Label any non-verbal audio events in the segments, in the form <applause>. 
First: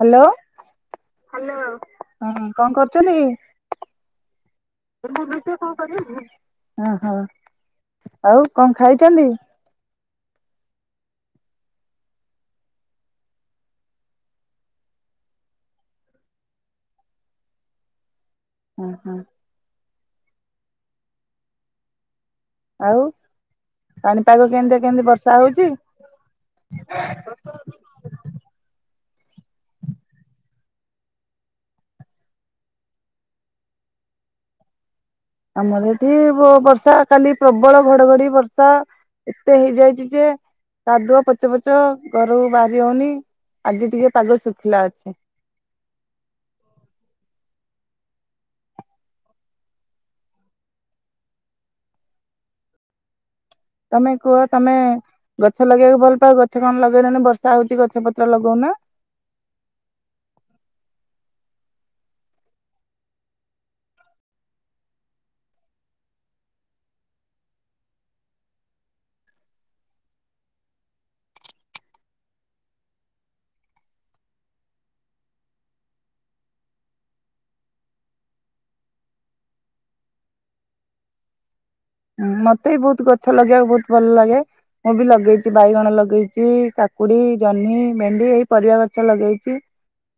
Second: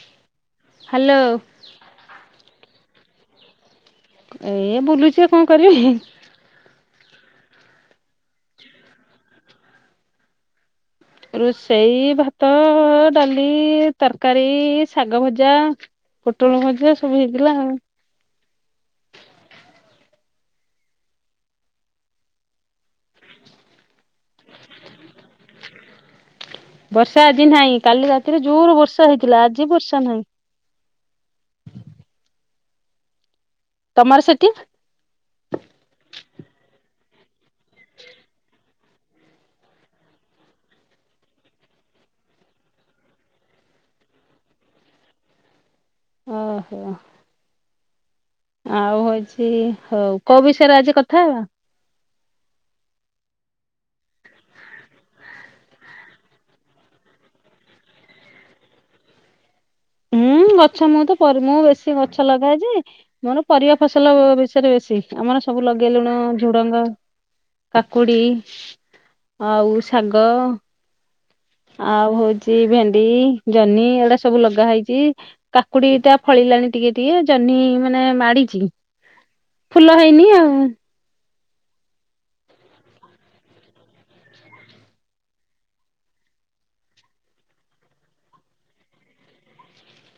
Hello hello hello ହ କଣ କରୁଛ? ଚାଲିଏ। ଏ ବୁଲୁଚି କଣ କରିବି। ହଁ ହଁ। ଆଉ କଣ ଖାଇଛନ୍ତି? ରୋଷେଇ ଭାତ, ଡାଲି, ତରକାରୀ, ଶାଗ ଭଜା, ପୋଟଳ ଭଜା ସବୁ ହେଇଥିଲା ଆଉ। ହୁଁ ହୁଁ। ଆଉ? ପାଣିପାଗ କେମିତିଆ କେମିତି ବର୍ଷା ହଉଛି? ବର୍ଷା ଆଜି ନାହିଁ କାଲି ରାତିରେ ଜୋର ବର୍ଷା ହଉଥିଲା ଆଜି ବର୍ଷା ନାହିଁ। ତମର ସେଠି? ଆମର ଏଠି ବର୍ଷା କାଲି ପ୍ରବଳ ଘଡଘଡି ବର୍ଷା ଏତେ ହେଇଯାଇଛି ଯେ କାଦୁଅ ପଚ ପଚ ଘରୁ ବାହାରି ହଉନି ଆଜି ଟିକେ ପାଗ ଶୁଖିଲା ଅଛି। ଓ ହୋ। ଆଉ ହଉଛି ହଉ କୋଉ ବିଷୟରେ ଆଜି କଥା ହବା? ତମେ କୁହ ତମେ ଗଛ ଲଗେଇବାକୁ ଭଲ ପାଅ ଗଛ କଣ ଲଗେଇଲନି ବର୍ଷା ହଉଛି ଗଛ ପତ୍ର ଲଗଉନା। ହୁଁ ଗଛ ମୁଁ ତ ମୁଁ ବେଶୀ ଗଛ ଲଗାଏ ଯେ ମୋର ପରିବା ଫସଲ ବିଷୟରେ ବେଶୀ ଆମର ସବୁ ଲଗେଇଲୁଣୁ ଝୁଡଙ୍ଗ କାକୁଡି ଆଉ ଶାଗ ଆଉ ହଉଛି ଭେଣ୍ଡି ଜହ୍ନି ଏଗୁଡା ସବୁ ଲ ଲଗାହେଇଛି କାକୁଡି ଟା ଫଳିଲାଣି ଟିକେ ଟିକେ ଜହ୍ନି ମାନେ ମାଡିଛି ଫୁଲ ହେଇନି ଆଉ। ହୁଁ ମତେ ବି ବହୁତ ଗଛ ଲଗେଇବାକୁ ବହୁତ ଭଲ ଲାଗେ ମୁଁ ବି ଲଗେଇଛି ବାଇଗଣ ଲଗେଇଛି କାକୁଡି ଜହ୍ନି ଭେଣ୍ଡି ଏଇ ପରିବା ଗଛ ଲଗେଇଛି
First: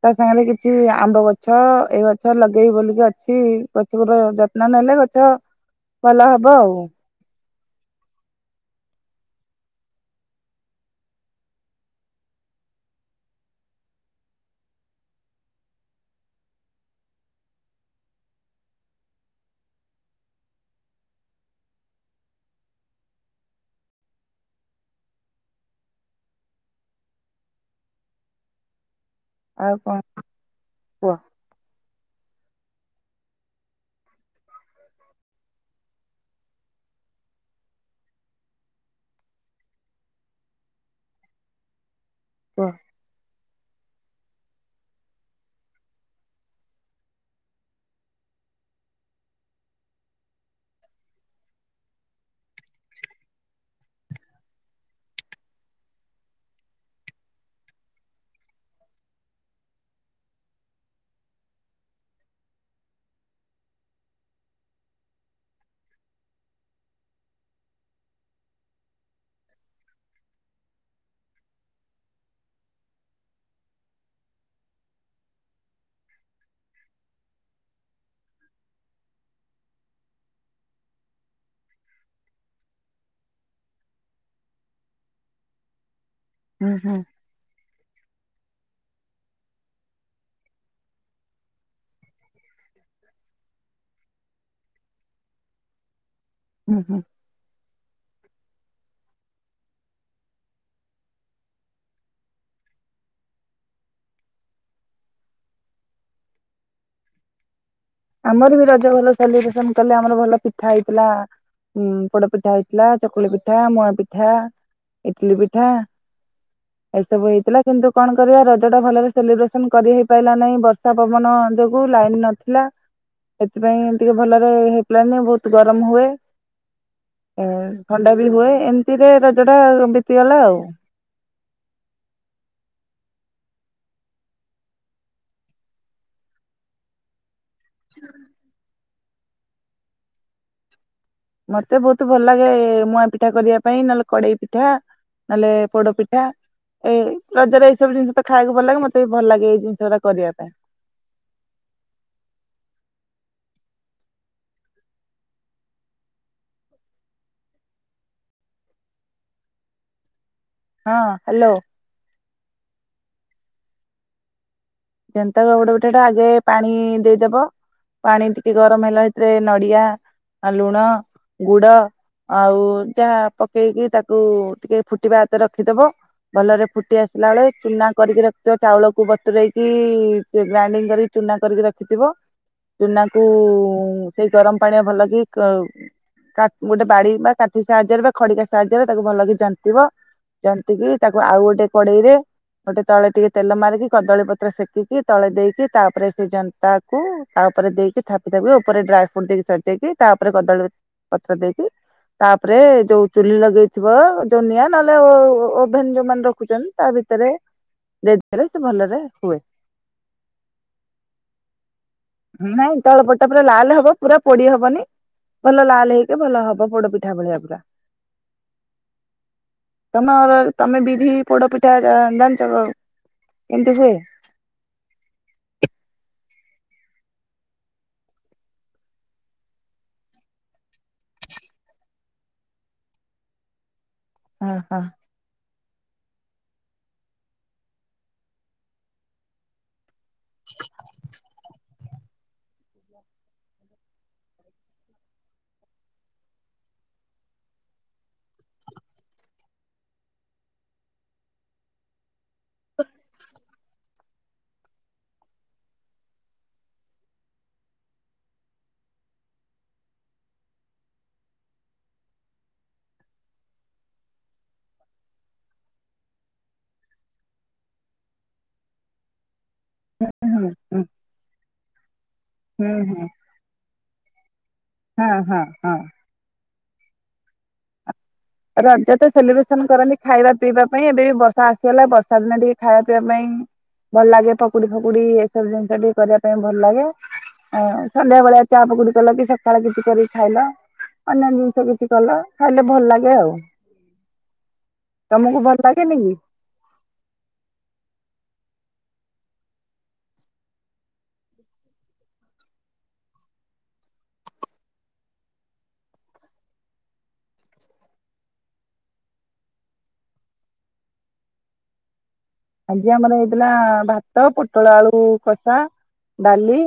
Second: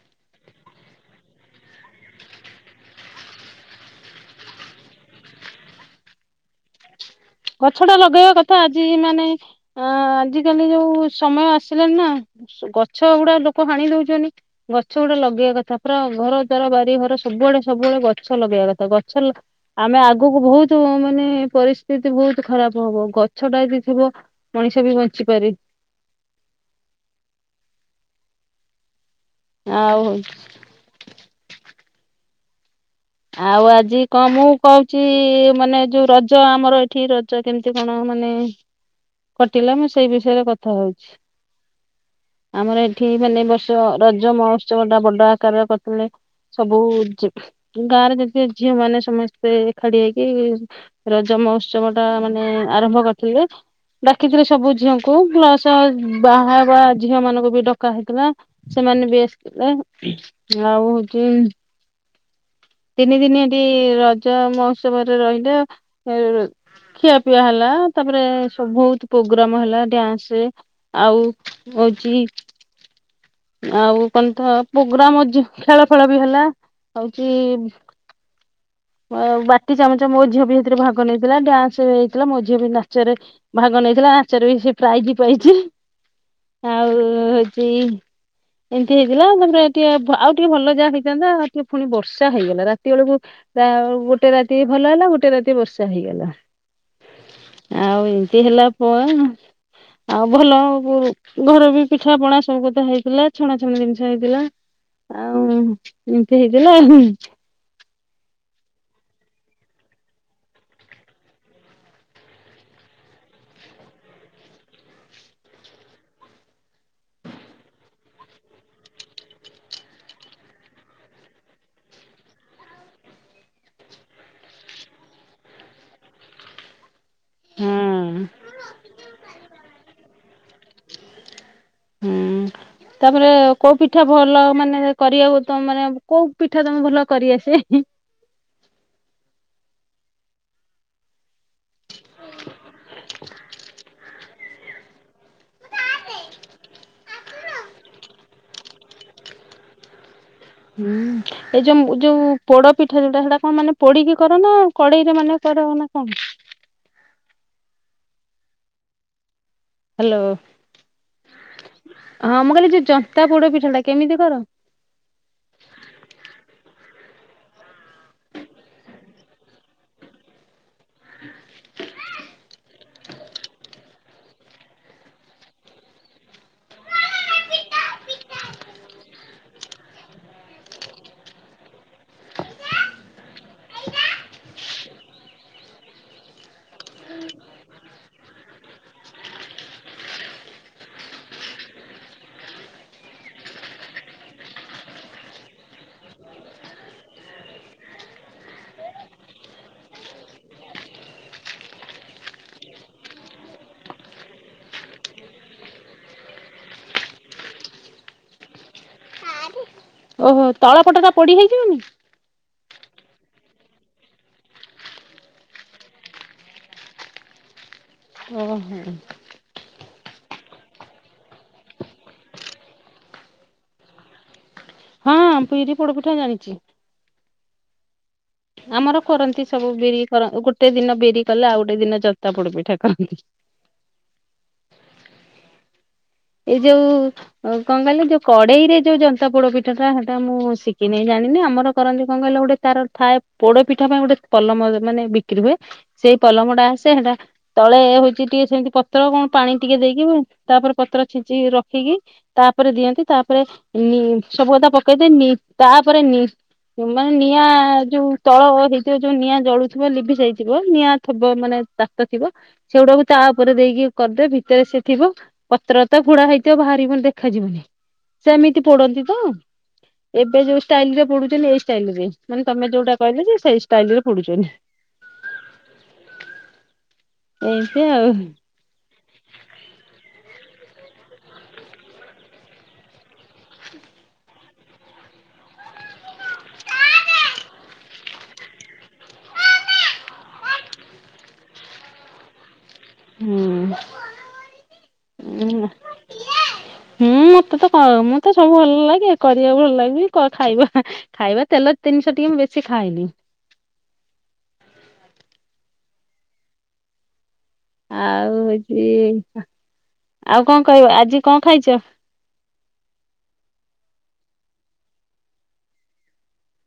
ତା ସାଙ୍ଗେରେ କିଛି ଆମ୍ବ ଗଛ ଏଇ ଗଛ ଲଗେଇବି ବୋଲିକି ଅଛି ଗଛ ଗୁରା ଯତ୍ନ ନେଲେ ଗଛ ଭଲ ହ ବ ଆଉ। ଗଛଟା ଲଗେଇବା କଥା ଆଜି ମାନେ ଅ ଆଜିକାଲି ଯୋଉ ସମୟ ଆସିଲାଣିି ନା ଗଛ ଗୁଡା ଲୋକ ହାଣି ଦଉଛନ୍ତି ଗଛ ଗୁଡା ଲଗେଇବା କଥା ପୁରା ଘର ଦ୍ଵାର ବାରି ଘର ସବୁଆଡେ ସବୁଆଡେ ଗଛ ଲଗେଇବା କଥା ଗଛ ଆମେ ଆଗକୁ ବହୁତ ମାନେ ପରି ସ୍ଥିତି ବହୁତ ଖରାପ ହବ ଗଛ ଟା ଯଦି ଥିବ ମଣିଷ ବି ବଞ୍ଚିପାରେ। ଆଉ କଣ କୁହ। ଆଉ ଆଜି କଣ ମୁଁ କହୁଛି ମାନେ ଯୋଉ ରଜ ଆମର ଏଠି ରଜ କେମିତି କଣ ମାନେ କଟିଲା ମୁଁ ସେଇ ବିଷୟରେ କଥା ହଉଛି। କୁହ ଆମର ଏଠି ମାନେ ବର୍ଷ ରଜ ମହୋତ୍ସବ ଟା ବଡ ଆକାରରେ କରିଥିଲେ ସବୁ ଝି ଗାଁ ରେ ଯେତିକ ଝିଅ ମାନେ ସମସ୍ତେ ଏକାଠି ହେଇକି ରଜ ମହୋତ୍ସବ ଟା ମାନେ ଆରମ୍ଭ କରିଥିଲେ। ଡାକିଥିଲେ ସବୁ ଝିଅଙ୍କୁ ପ୍ଲସ ବାହାହବା ଝିଅ ମାନଙ୍କୁ ବି ଡକା ହେଇଥିଲା ସେମାନେ ବି ଆସିଥିଲେ ଆଉ ହଉଛି ତିନି ଦିନି ଏଠି ରଜ ମହୋତ୍ସବରେ ରହିଲେ ଖିଆପିଆ ହେଲା ତାପରେ ବହୁତ ପ୍ରୋଗ୍ରାମ ହେଲା ଡ଼ନ୍ସ ଆଉ ହଉଛି ଆଉ କଣତ ପ୍ରୋଗ୍ରାମ ଯୋଉ ଖେଳ ଫେଳ ବି ହେଲା ହଉଛି <unintelligible> ବାଟି ଚାମଚ ମୋ ଝିଅ ବି ସେଥିରେ ଭାଗ ନେଇଥିଲା ଡ୍ୟାନ୍ସ ହେଇଥିଲା ମୋ ଝିଅ ବି ନାଚରେ ଭାଗ ନେଇଥିଲା ନାଚରେ ବି ସେ ପ୍ରାଇଜ୍ ପାଇଛି। ହୁଁ ଆଉ ହୁଁ ହଉଛି ଏମିତି ହେଇଥିଲା ମାନେ ଆଉ ଟିକେ ଆଉ ଟିକେ ଭଲ ଯାହା ହେଇଥାନ୍ତା ଟିକେ ପୁଣି ବର୍ଷା ହେଇଗଲା ରାତି ବେଳକୁ ତା ଗୋଟେ ରାତି ଭଲ ହେଲା ଗୋଟେ ରାତି ବର୍ଷା ହେଇଗଲା। ହୁଁ ହୁଁ ଆଉ ଏ ଏତିକି ହେଲା ପରେ ନହେଲେ ଆଉ ଭଲ ଆଉ ଘରେବି ପିଠା ପଣା ସବୁ କଥା ହେଇଥିଲା ଛଣା ଛଣି ଜିନିଷ ହେଇଥିଲା ଆଉ ଏମିତି ହେଇଥିଲା ଆଉ। ଆମର ବି ରଜ ଭଲ ସେଲିବ୍ରେସନ୍ କଲେ ଆମର ଭଲ ପିଠା ହେଇଥିଲା ଉଁ ପୋଡ ପିଠା ହେଇଥିଲା ଚକୁଳି ପିଠା ମୁଆ ପିଠା ଇଟିଲିି ପିଠା ଏଇସବୁ ହେଇଥିଲା କିନ୍ତୁ କଣ କରିବା ରଜ ଟା ଭଲରେ ସେଲିବ୍ରେସନ୍ କରି ହେଇ ପାଇଲା ନାହିଁ ବର୍ଷା ପବନ ଯୋଗୁ ଲାଇନ୍ ନଥିଲା ସେଥିପାଇଁ ଟିକେ ଭଲରେ ହେଇପାଇଲାନି ବହୁତ ଗରମ ହୁଏ। ଏ ହଁ ଥଣ୍ଡା ବି ହୁଏ ଏମତିରେ ରଜ ଟା ବିତିଗଲା ଆଉ। ହୁଁ ତାପରେ କୋଉ ପିଠା ଭଲ ମାନେ କରିବାକୁ ତମ ମାନେ କୋଉ ପିଠା ତମକୁ ଭଲ କରିଆସେ? ହୁଁ। ମତେ ବହୁତ ଭଲ ଲାଗେ ମୁଆଁ ପିଠା କରିବା ପାଇଁ ନହେଲେ କଡେଇ ପିଠା ନହେଲେ ପୋଡ ପିଠା ଏ ରଜରେ ଏଇ ସବୁ ଜିନିଷ ତ ଖାଇବାକୁ ଭଲ ଲାଗେ ମତେ ବି ଭଲ ଲାଗେ ଏଇ ଜିନିଷ ଗୁଡା କରିବା ପାଇଁ। ହୁଁ ଏଇ ଯୋଉ ଯୋଉ ପୋଡ ପିଠା ଯୋଉଟା ସେଇଟା କଣ ମାନେ ପୋଡିକି କର ନା କଡେଇରେ ମାନେ କର ନା କଣ? ହାଲୋ। ହଁ ହ୍ୟାଲୋ ହଁ ମୁଁ କହିଲି ଯୋଉ ଯ ଏତେ ପୋଡ ପିଠାଟା କେମିତି କର? ଯନ୍ତା ପୋଡ ପିଠାଟା ଆଗେ ପାଣି ଦେଇଦବ ପାଣି ଟିକେ ଗରମ ହେଲା ଭିତରେ ନଡିଆ ଲୁଣ ଗୁଡ ଆଉ ଯାହା ପକେଇକି ତାକୁ ଟିକେ ଫୁଟିବା ହାତେ ରଖିଦବ ଭଲରେ ଫୁଟି ଆସିଲା ବେଳେ ଚୁନା କରିକି ରଖିଥିବା ଚାଉଳକୁ ବତୁରରେଇ ଗ୍ରାଇଡିଙ୍ଗ କାରିକି ଚୁନା କରିକି ରଖି ଥିବ ଚୁନା କୁ ସେଇ ଗରମ ପାଣିରେ ଭଲକି କାଟ ଗୋଟେ ବାଡି ବା କାଠି ସାହାଯ୍ୟରେ ବା ଖଡିକା ସାହାଯ୍ୟରେ ତାକୁ ଭଲକି ଜନ୍ତିିବ ଜନ୍ତିିକି ତାକୁ ଆଉ ଗୋଟେ କଡେଇରେ ଗୋଟେ ତଳେ ଟିକେ ତେଲ ମାରିକି କଦଳୀ ପ ପୁରା ସେକିକି ତଳେ ଦେଇକି ତାପରେ ସେ ଜନ୍ତାକୁ ତା ଉପରେ ଦେଇକି ଥାପି ଥାପି ଉପରେ ଡ୍ରାଇ ଫ୍ରୁଟ ଦେଇକି ସଜେଇକି ତାପରେ କଦଳୀ ପତ୍ର ଦେଇକି ତାପରେ ଯୋଉ ଚୁଲି ଲଗେଇଥିବ ଯୋଉ ନିଆଁ ନହେଲେ ଓଭେନ ଯୋଉମାନେ ରଖୁଛନ୍ତି ତା ଭିତରେ <unintelligible> ଭଲରେ ହୁଏ। ଓହୋ ତଳ ପଟ ଟା ପୋଡି ହେଇଯିବନି ନାଇଁ ତଳ ପଟା ପୁରା ଲାଲ ହବ ପୁରା ପୋଡି ହବନି ଭଲ ଲାଲ ହେଇକି ଭଲ ହବ ପୋଡ ପିଠା ଭଳିଆ ପୁରା। ହୁଁ। ତମର ତମେ ବିରି ପୋଡ ପିଠା ଜାଣିଛ କେମିତି ହୁଏ? ହଁ ବିରି ପୋଡ ପିଠା ଜାଣିଚି। ଆମର କରନ୍ତି ସବୁ ବିରି କର ଗୋଟେ ଦିନ ବିରି କଲେ ଆଉ ଗୋଟେ ଦିନ ଜନ୍ତା ପୋଡ଼ ପିଠା କରନ୍ତି। <unintelligible> ହଁ। ଏଇ ଯୋଉ କଣ କହିଲେ ଯୋଉ କଡ଼େଇ ରେ ଯୋଉ ଜନ୍ତା ପୋଡ଼ ପିଠ ଟା ସେଟା ମୁଁ ଶିଖିନି ଜାଣିନି ଆମର କରନ୍ତି। କଣ କହିଲ ଗୋଟେ ତାର ଥାଏ ପୋଡ଼ପିଠା ପାଇଁ ଗୋଟେ ପଲମ ମାନେ ବିକ୍ରି ହୁଏ ସେଇ ପଲମ ଟା ଆସେ ସେଟା ତଳେ ହଉଛି ଟିକେ ସେମିତି ପତ୍ର କଣ ପାଣି ଟିକେ ଦେଇକି ତାପରେ ପତ୍ର <unintelligible> ରଖିକି ତାପରେ ଦିଅନ୍ତି ତାପରେ ସବୁ କଥା ପକେଇଦେଇ ତାପରେ ନି ମାନେ ନିଆଁ ଯୋଉ ତଳ ହେଇଥିବ ଯୋଉ ନିଆଁ ଜଳୁଥିବ ଲିଭିଯାଥିବ ନିଆଁ ଥବ ମାନେ ତାତ ଥିବ ସେଗୁଡାକୁ ତା ଉପରେ ଦେଇକି କରିଦେବେ ଭିତରେ ସେ ଥିବ ପତ୍ର ତା ଘୁଡା ହେଇଥିବ ବାହାରିବନି ଦେଖାଯିବନି ସେ ଏମିତି ପୋଡ଼ନ୍ତି ତ? ହୁଁ ଏବେ ଯୋଉ ହୁଁ ଷ୍ଟାଇଲ୍ ରେ ପଡୁଛନ୍ତି ଏଇ ଷ୍ଟାଇଲ୍ ରେ ମାନେ ତମେ ହୁଁ ଯୋଉଟା ହୁଁ କହିଲେ ଯେ ସେଇ ଟାଇଲିରେ ପଡୁ଼ଚନ୍ତି। ହଁ ହଁ ହଁ। ଏମିତି ଆଉ। ରଜ ତ ସେଲିବ୍ରେସନ କରନ୍ତି ଖାଇବା ପିଇବା ପାଇଁ ଏବେ ବି ବର୍ଷା ଆସିଗଲା ବର୍ଷା ଦିନ ଟିକେ ଖାଇବା ପିଇବା ପାଇଁ ଭଲ ଲାଗେ ପକୁଡି ଫକୁଡି ଏସବୁ ଜିନିଷ ଟିକେ କରିବା ପାଇଁ ଭଲ ଲାଗେ ଆ ସନ୍ଧ୍ୟା ବେଳିଆ ଚା ପକୁଡି କଲ କି ସକାଳେ କିଛି କରିକି ଖାଇଲ ଅନ୍ୟ ଜିନିଷ କିଛି କଲ <unintelligible> ହୁଁ ତମକୁ ଭଲ ଲାଗେନି କି? ହୁଁ ମତେ ତ କହ ତ ସବୁ ଭଲ ଲାଗେ କରିବାକୁ ଭଲ ଲାଗେବି କ ଖାଇବା ଖାଇବା ତେଲ ଜିନିଶହ ଟିକେ ମୁ ବେଶୀ ଖାାଏନି। ଆଉ ହଉଛି ଆଉ କଣ କହିବ ଆଜି କଣ ଖାଇଛ? ଆଜି ଆମର ହେଇଥିଲା ଭାତ ପୋଟଳ ଆଳୁ କଷା ଡାଲି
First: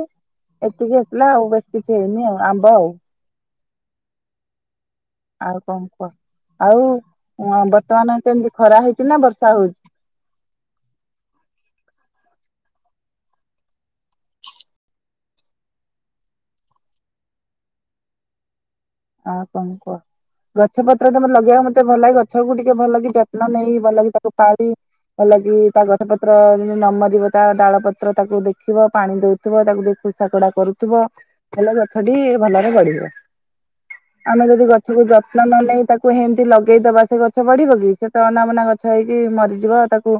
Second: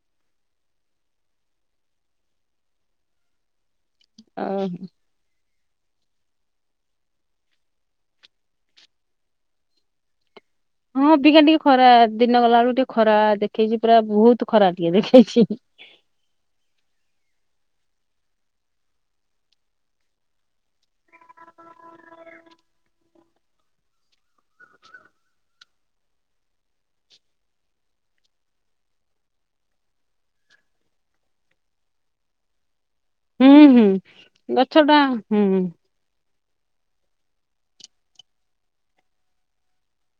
ଏତିକି ହେଇଥିଲା ଆଉ ବେଶୀ କିଛି ହେଇନି ଆଉ ଆମ୍ବ ଆଉ ଅ ହ। ଆଉ କଣ କୁହ ଆଉ ଅଁ ବର୍ତ୍ତମାନ କେମତି ଖରା ହେଇଛି ନା ବର୍ଷା ହଉଛି ହଁ ଅବିକା ଟିକେ ଖରା ଦିନ ଗଲା ବେଳକୁ ଟିକେ ଖରା ଦେଖେଇଛି ପୁରା ବହୁତ ଖରା ଟିକେ ଦେଖେଇଛି। ଆଉ କଣ କୁହ ଗଛ <unintelligible> ଲଗେଇବାକୁ ମତେ ଭଲ ଲାଗେ ଗଛକୁ ଟିକେ ଭଲକି ନ ନେଇ ଭଲ କିି ତାକୁ ପାଳି ଭଲ କି ତା ଗଛ ପତ୍ର ନ ମରିବ ତା ଡାଳ ପତ୍ର ତାକୁ ଦେଖିବ ପାଣି ଦଉଥିବ ତାକୁ ଟିକେ ଖୁସା ତଡା କରୁଥିବ ହେଲେ ଗଛଟି ଭଲରେ ବଢିବ। ହୁଁ ହୁଁ ଆମେ ଯଦି ଗଛ ଟା ଗଛକୁ ହୁଁ ଯତ୍ନ ନ ନେଇ ତାକୁ ହେମ ଲଗେଇଦବା ସେ ଗଛ ବଢ଼ିବ କି ସେ ତ ଅନାବନା ଗଛ ହେଇକି ମରିଯିବ ତାକୁ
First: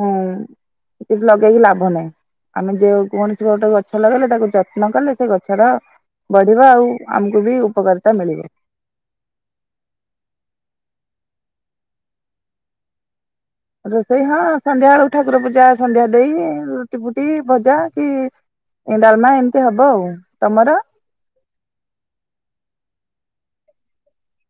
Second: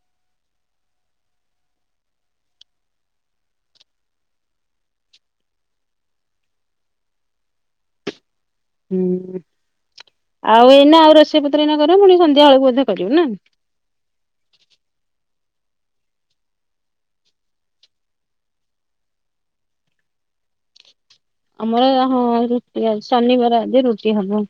ଉଁ ଲଗେଇକି ଲାଭ ନାହିଁ ଆମେ ଯେ କୌଣସି ଗୋଟେ ଗଛ ଲଗେଇଲେ ତାକୁ ଯତ୍ନ କଲେ ସେ ଗଛ ରା ବଢ଼ିବ ଆଉ ଆମକୁ ବି ଉପକାରିତା ମିଳିବ। ହୁଁ ଆଉ ଏଇନା ଆଉ ରୋଷେଇ ପତ୍ର ଏଇନା କର ପୁଣି ସନ୍ଧ୍ୟା ବେଳକୁ ବୋଧେ କରିବ ନା। ରୋଷେଇ ହଁ ସନ୍ଧ୍ୟା ବେଳକୁ ଠାକୁର ପୂଜା ସନ୍ଧ୍ୟା ଦେଇ ରୁଟି ଫୁଟି ଭଜା କି ଡାଲମା ଏମିତି ହବ ଆଉ। ତମର? ଆମର ହଁ ର ଶନିବାର ଆଜି ରୁଟି ହବ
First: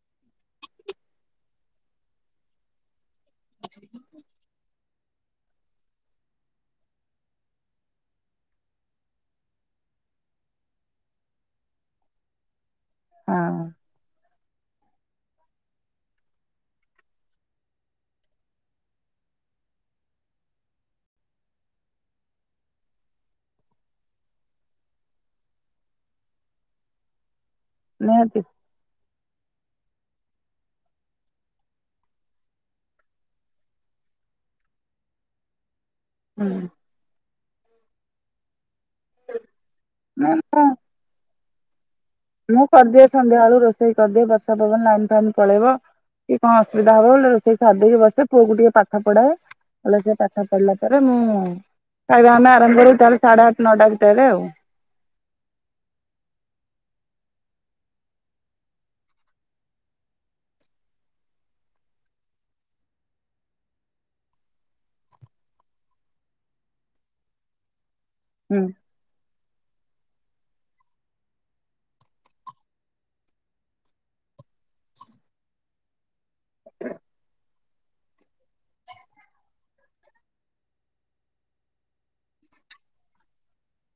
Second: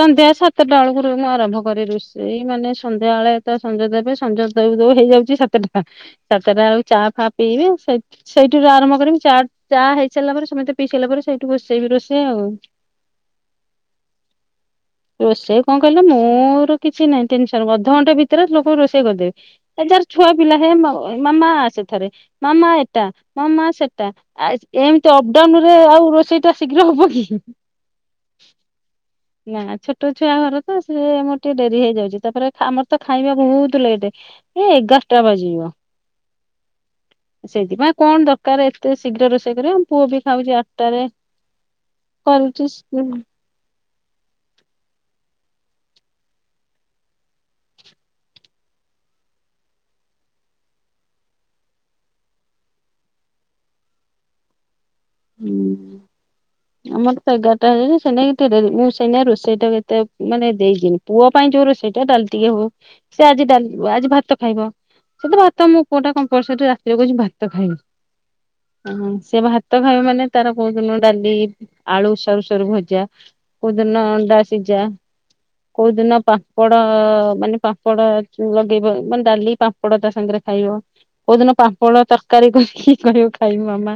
ସନ୍ଧ୍ୟା ସାତଟା ବେଳକୁ ମୁଁ ଆରମ୍ଭ କରେ ରୋଷେଇ ମାନେ ସନ୍ଧ୍ୟା ବେଳେ ତ ସଞ୍ଜ ଦେବେ ସଞ୍ଜ ଦଉ ଦଉ ହେଇଯାଉଛି ସାତଟା ସାତଟା ବେଳକୁ ଚା ଫା ପିଇବେ ସେଇଠିରୁ ଆରମ୍ଭ କରିବି ଚା ଚା ହେଇ ସାରିଲା ପରେ ସମେତେ ପିଇ ସାରିଲା ପରେ ସେଇଠୁ ବସେଇବି ରୋଷେଇ ଆଉ। ହଁ। ରୋଷେଇ କଣ କହିଲ ମୋର କିଛି ନାହିଁ ଟେନସନ ଅଧଘଣ୍ଟା ଭିତରେ ଲୋକଙ୍କୁ ରୋଷେଇ କରିଦେବି ଯାର ଛୁଆ ପିଲା ହେ ମାମା ଆସେ ଥରେ ମାମା ଏଟା ମାମା ସେଟା ଏମିତି ଟାଉନ୍ ରେ ଆଉ ରୋଷେଇ ଟା ଶୀଘ୍ର ହବ କିି? ନିହାତି। ଛୋଟ ଛୁଆ ଘର ତ ସେ ମୋର ଟିକେ ଡ଼େରି ହେଇଯାଉଛି ତାପରେ ଆମର ତ ଖାଇବା ବହୁତ୍ ଲେଟ ଏ ଏଗାରଟା ବାଜିବ। ହାଲୋ। ସେଇଥିପାଇଁ କଣ ଦରକାର। ଏତେ ଶୀଘ୍ର ରୋଷେଇ କରିବ ଆମ ପୁଅ ବି ଖାଉଛି ନା ଆଠଟାରେ ମୁଁ କରୁଛି। କରିଦିଏ ସନ୍ଧ୍ୟା ବେଳୁ ରୋଷ ରୋଷେଇ କରିଦିଏ ବର୍ଷା ପର୍ବନ ଲାଇନ ଫାଇନ୍ ପଳେଇବ କି କଣ ଅସୁବିଧା ହବ ବୋଲି ରୋଷେଇ ସାରିଦେଇକି ବସେ ପୁଅକୁ ଟିକେ ପାଠ ପଢାଏ ସେ ପାଠ ପଢିଲା ପରେ ମୁଁ ଖାଇବା ଆମେ ଆରମ୍ଭ କରିବୁ ତାହେଲେ ସାଢେ ଆଠ ନଅଟା ଭିତରେ ଆଉ। ହୁଁ ଆମର ତ ଏଗାରଟା ହେ ସେନାଇ ଏତେ ଡେରି ମୁଁ ସେନାଇ ରୋଷେଇ ଟା କେତେ ମାନେ ଦେଇଛିିନି ପୁଅ ପାଇଁ ଯୋଉ ରୋଷେଇ ଟା ଡାଲି ଟିକେ ହଉ ସେ ଆଜି ଡା ଆଜି ଭାତ ଖାଇବ ସେ ଭାତ ମୁ ପୁଅଟା କମ୍ପୋଲ୍ସୋରୀ ରାତିରେ କହୁଛି ଭାତ ଖାଇମି। ହୁଁ। ହଁ ସେ <unintelligible> ଭାତ ଖାଇବ ମାନେ ତାର କୋଉ ଦିନ ଡାଲି ଆଳୁ ସରୁ ସରୁ ଭଜା କୋଉଦିନ ଅଣ୍ଡା ସିଝା କୋଉ ଦିନ ପାମ୍ପଡ଼ ମାନେ ପାମ୍ପଡ଼ ଲଗେଇବ ମାନେ ଡାଲି ପାମ୍ପଡ ତା ସାଙ୍ଗରେ ଖାଇବ କୋଉଦିନ ପାମ୍ପଡ଼ ତରକାରୀ କରୀକି କହିବ ଖାଇବ ମାମା।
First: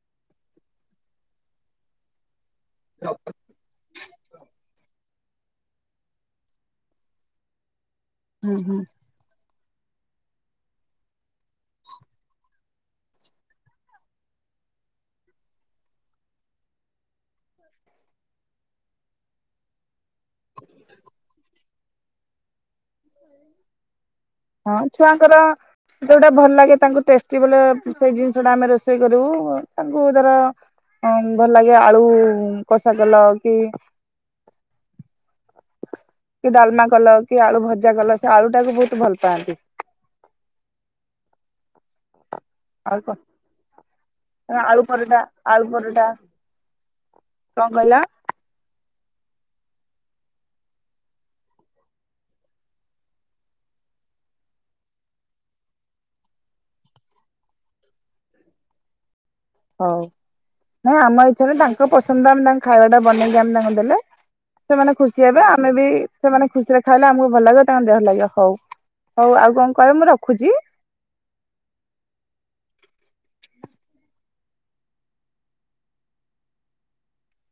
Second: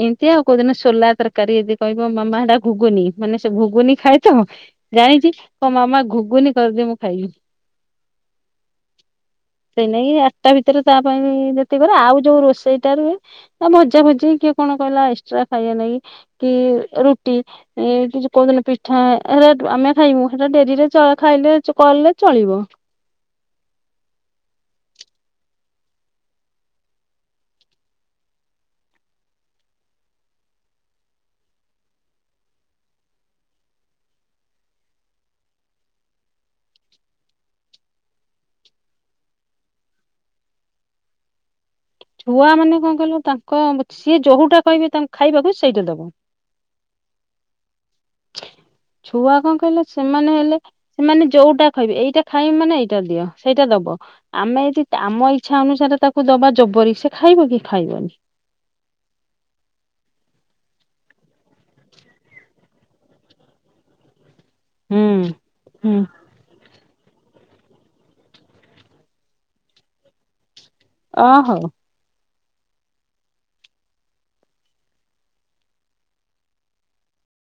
ଏମତି ଆଉ କୋଉଦିନ ସୋଲା ତରକାରୀ ଯଦି କହିବ ମାମା ଏଟା ଘୁଗୁନି ମାନେ ସେ ଘୁଗୁନି ଖାଏ ତ ଜାଣିଛି କହିବ ମାମା ଘୁଗୁନି କରିଦେ ମୁଁ ଖାଇବି। ଓ ହ। ସେଇ ନେଇ ଆଠଟା ଭିତରେ ତା ପାଇଁ ଯେତିକି କରେ ଆଉ ଯୋଉ ରୋଷେଇଟା ରୁହେ ଭଜା ଭଜି କି କଣ କହିଲା ଏକ୍ସଟ୍ରା ଖାଇବା ନାଗି କି ରୁଟି କି କୋଉଦିନ ପିଠାଟ ଆମେ ଖାଇବୁ ସେଟା ଡେରିରେ ଖାଇଲେ କଲେ ଚଳିବ ହଁ ଛୁଆଙ୍କର ଯୋଉଟା ଭଲ ଲାଗେ ତାଙ୍କୁ ଟେଷ୍ଟି <unintelligible> ସେଇ ଜିନିଷ ଟା ଆମେ ରୋଷେଇ କରିବୁ ତାଙ୍କୁ ଧର ଭଲ ଲାଗେ ଆଳୁ କଷା କଲ କି କି ଡାଲମା କଲ କି ଆଳୁ ଭଜା କଲ ସେ ଆଳୁ ଟାକୁ ବହୁତ ଭଲ ପାଆନ୍ତି। ଛୁଆ ମାନେ ଆଉ କଣ କହିଲ ତାଙ୍କ ସିଏ କଣ ଯୋଉଟା ଆଳୁ କହିବେ ତାଙ୍କୁ ପରଟା ଖାଇବାକୁ ଆଳୁ ସେଇଟା ପରଟା ଦବ। କଣ କହିଲ? ଛୁଆ କଣ କହିଲେ ସେମାନେ ହେଲେ ସେମାନେ ଯୋଉଟା ଖାଇବେ ଏଇଟା ଖାଇବି ମାନେ ଏଇଟା ଦିଅ ସେଇଟା ଦବ ଆମେ ଯଦି ଆମ ଇଚ୍ଛା ଅନୁସାରେ ତାକୁ ଦବା ଜବରି ସେ ଖାଇବ କି ଖାଇବନି। ହଉ ନାଇଁ ଆମ <unintelligible> ତାଙ୍କ ପସନ୍ଦ ଆମେ ତାଙ୍କ ଖାଇବା ଟା ବନେଇକି ଆମେ ତାଙ୍କୁ ଦେଲେ ସେମାନେ ହୁଁ। ଖୁସି ହେବେ ଆମେ ବି ହୁଁ। ସେମାନେ ଖୁସିରେ ଖାଇଲେ ଆମକୁ ଭଲ ଲାଗି ତାଙ୍କ ଦେହ ଲାଗିବ ହଉ ହଉ ଆଉ କଣ କହିବ ମୁଁ ରଖୁଛି। ଓ ହଉ।